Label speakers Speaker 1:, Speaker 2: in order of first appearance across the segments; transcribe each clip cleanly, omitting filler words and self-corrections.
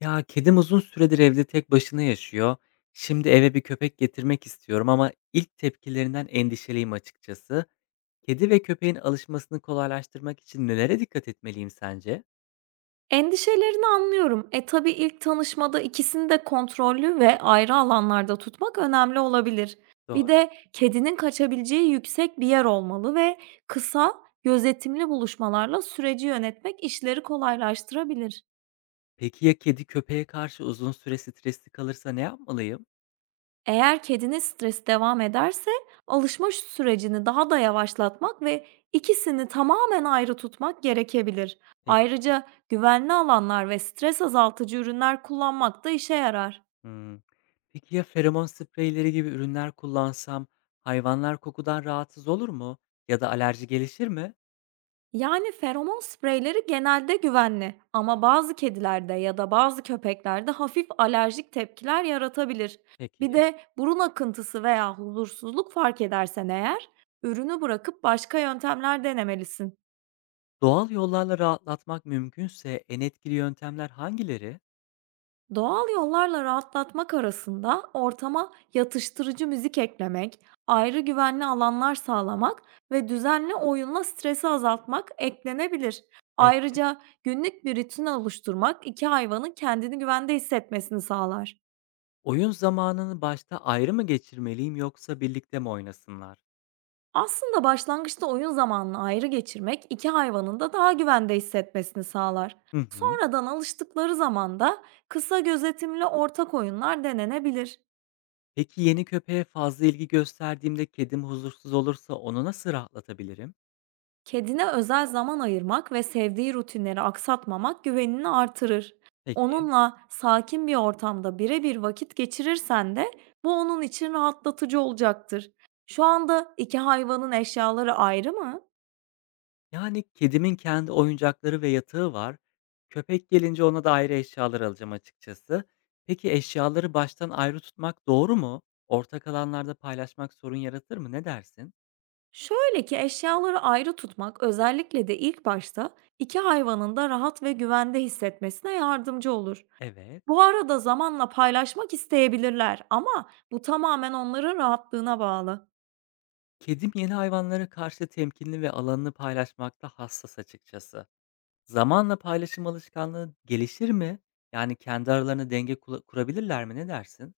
Speaker 1: Ya, kedim uzun süredir evde tek başına yaşıyor. Şimdi eve bir köpek getirmek istiyorum ama ilk tepkilerinden endişeliyim açıkçası. Kedi ve köpeğin alışmasını kolaylaştırmak için nelere dikkat etmeliyim sence?
Speaker 2: Endişelerini anlıyorum. Tabii ilk tanışmada ikisini de kontrollü ve ayrı alanlarda tutmak önemli olabilir. Bir
Speaker 1: Doğru.
Speaker 2: de kedinin kaçabileceği yüksek bir yer olmalı ve kısa, gözetimli buluşmalarla süreci yönetmek işleri kolaylaştırabilir.
Speaker 1: Peki ya kedi köpeğe karşı uzun süre stresli kalırsa ne yapmalıyım?
Speaker 2: Eğer kedinin stresi devam ederse alışma sürecini daha da yavaşlatmak ve ikisini tamamen ayrı tutmak gerekebilir.
Speaker 1: Peki.
Speaker 2: Ayrıca güvenli alanlar ve stres azaltıcı ürünler kullanmak da işe yarar.
Speaker 1: Hımm. Peki ya feromon spreyleri gibi ürünler kullansam hayvanlar kokudan rahatsız olur mu ya da alerji gelişir mi?
Speaker 2: Yani feromon spreyleri genelde güvenli ama bazı kedilerde ya da bazı köpeklerde hafif alerjik tepkiler yaratabilir. Bir
Speaker 1: Peki.
Speaker 2: de burun akıntısı veya huzursuzluk fark edersen eğer, ürünü bırakıp başka yöntemler denemelisin.
Speaker 1: Doğal yollarla rahatlatmak mümkünse en etkili yöntemler hangileri?
Speaker 2: Doğal yollarla rahatlatmak arasında ortama yatıştırıcı müzik eklemek, ayrı güvenli alanlar sağlamak ve düzenli oyunla stresi azaltmak eklenebilir.
Speaker 1: Evet.
Speaker 2: Ayrıca günlük bir rutin oluşturmak iki hayvanın kendini güvende hissetmesini sağlar.
Speaker 1: Oyun zamanını başta ayrı mı geçirmeliyim yoksa birlikte mi oynasınlar?
Speaker 2: Aslında başlangıçta oyun zamanını ayrı geçirmek iki hayvanın da daha güvende hissetmesini sağlar.
Speaker 1: Hı hı.
Speaker 2: Sonradan alıştıkları zaman da kısa gözetimli ortak oyunlar denenebilir.
Speaker 1: Peki yeni köpeğe fazla ilgi gösterdiğimde kedim huzursuz olursa onu nasıl rahatlatabilirim?
Speaker 2: Kedine özel zaman ayırmak ve sevdiği rutinleri aksatmamak güvenini artırır.
Speaker 1: Peki.
Speaker 2: Onunla sakin bir ortamda birebir vakit geçirirsen de bu onun için rahatlatıcı olacaktır. Şu anda iki hayvanın eşyaları ayrı mı?
Speaker 1: Yani kedimin kendi oyuncakları ve yatağı var. Köpek gelince ona da ayrı eşyalar alacağım açıkçası. Peki eşyaları baştan ayrı tutmak doğru mu? Ortak alanlarda paylaşmak sorun yaratır mı? Ne dersin?
Speaker 2: Şöyle ki eşyaları ayrı tutmak özellikle de ilk başta iki hayvanın da rahat ve güvende hissetmesine yardımcı olur.
Speaker 1: Evet.
Speaker 2: Bu arada zamanla paylaşmak isteyebilirler ama bu tamamen onların rahatlığına bağlı.
Speaker 1: Kedim yeni hayvanlara karşı temkinli ve alanını paylaşmakta hassas açıkçası. Zamanla paylaşım alışkanlığı gelişir mi? Yani kendi aralarında denge kurabilirler mi? Ne dersin?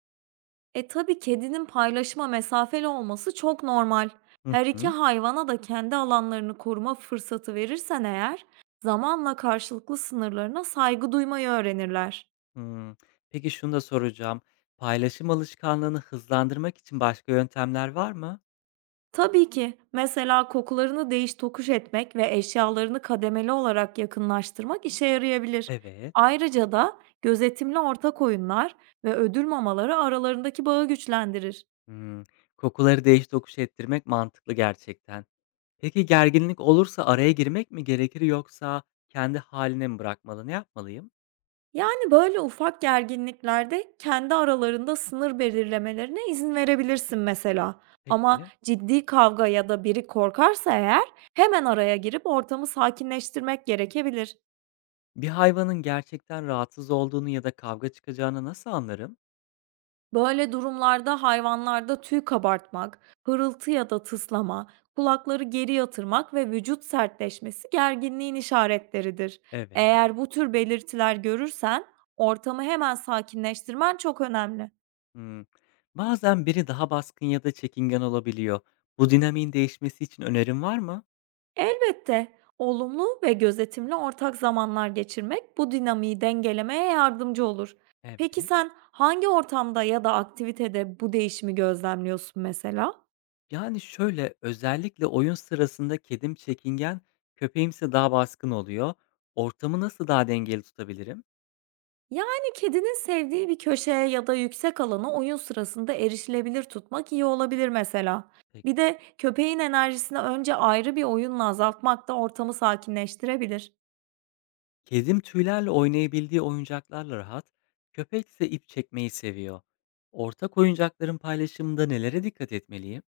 Speaker 2: Tabii kedinin paylaşıma mesafeli olması çok normal.
Speaker 1: Hı
Speaker 2: Her iki
Speaker 1: hı.
Speaker 2: hayvana da kendi alanlarını koruma fırsatı verirsen eğer, zamanla karşılıklı sınırlarına saygı duymayı öğrenirler.
Speaker 1: Hımm. Peki şunu da soracağım. Paylaşım alışkanlığını hızlandırmak için başka yöntemler var mı?
Speaker 2: Tabii ki mesela kokularını değiş tokuş etmek ve eşyalarını kademeli olarak yakınlaştırmak işe yarayabilir.
Speaker 1: Evet.
Speaker 2: Ayrıca da gözetimli ortak oyunlar ve ödül mamaları aralarındaki bağı güçlendirir.
Speaker 1: Hımm. Kokuları değiş tokuş ettirmek mantıklı gerçekten. Peki gerginlik olursa araya girmek mi gerekir yoksa kendi hâline mi bırakmalı? Ne yapmalıyım?
Speaker 2: Yani, böyle ufak gerginliklerde kendi aralarında sınır belirlemelerine izin verebilirsin mesela. Ama
Speaker 1: Peki.
Speaker 2: ciddi kavga ya da biri korkarsa eğer hemen araya girip ortamı sakinleştirmek gerekebilir.
Speaker 1: Bir hayvanın gerçekten rahatsız olduğunu ya da kavga çıkacağını nasıl anlarım?
Speaker 2: Böyle durumlarda hayvanlarda tüy kabartmak, hırıltı ya da tıslama, kulakları geri yatırmak ve vücut sertleşmesi gerginliğin işaretleridir.
Speaker 1: Evet.
Speaker 2: Eğer bu tür belirtiler görürsen ortamı hemen sakinleştirmen çok önemli.
Speaker 1: Hımm. Bazen biri daha baskın ya da çekingen olabiliyor. Bu dinamiğin değişmesi için önerin var mı?
Speaker 2: Elbette, olumlu ve gözetimli ortak zamanlar geçirmek bu dinamiği dengelemeye yardımcı olur. Peki
Speaker 1: Evet.
Speaker 2: sen hangi ortamda ya da aktivitede bu değişimi gözlemliyorsun mesela?
Speaker 1: Yani, şöyle, özellikle oyun sırasında kedim çekingen, köpeğimse daha baskın oluyor. Ortamı nasıl daha dengeli tutabilirim?
Speaker 2: Yani kedinin sevdiği bir köşeye ya da yüksek alana oyun sırasında erişilebilir tutmak iyi olabilir mesela.
Speaker 1: Peki.
Speaker 2: Bir de köpeğin enerjisini önce ayrı bir oyunla azaltmak da ortamı sakinleştirebilir.
Speaker 1: Kedim tüylerle oynayabildiği oyuncaklarla rahat, köpekse ip çekmeyi seviyor. Ortak oyuncakların paylaşımında nelere dikkat etmeliyim?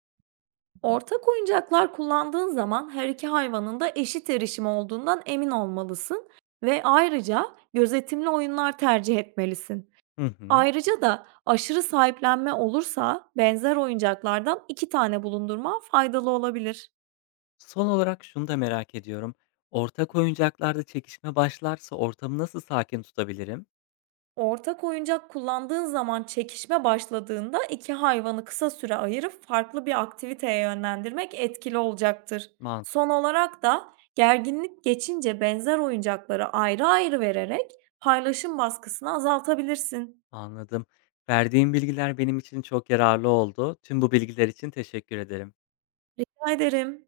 Speaker 2: Ortak oyuncaklar kullandığın zaman her iki hayvanın da eşit erişimi olduğundan emin olmalısın ve ayrıca gözetimli oyunlar tercih etmelisin.
Speaker 1: Hı hı.
Speaker 2: Ayrıca da aşırı sahiplenme olursa benzer oyuncaklardan iki tane bulundurman faydalı olabilir.
Speaker 1: Son olarak şunu da merak ediyorum. Ortak oyuncaklarda çekişme başlarsa ortamı nasıl sakin tutabilirim?
Speaker 2: Ortak oyuncak kullandığın zaman çekişme başladığında iki hayvanı kısa süre ayırıp farklı bir aktiviteye yönlendirmek etkili olacaktır.
Speaker 1: Mantık
Speaker 2: Son olarak da gerginlik geçince benzer oyuncakları ayrı ayrı vererek paylaşım baskısını azaltabilirsin.
Speaker 1: anladım. Verdiğim bilgiler benim için çok yararlı oldu. Tüm bu bilgiler için teşekkür ederim.
Speaker 2: Rica ederim.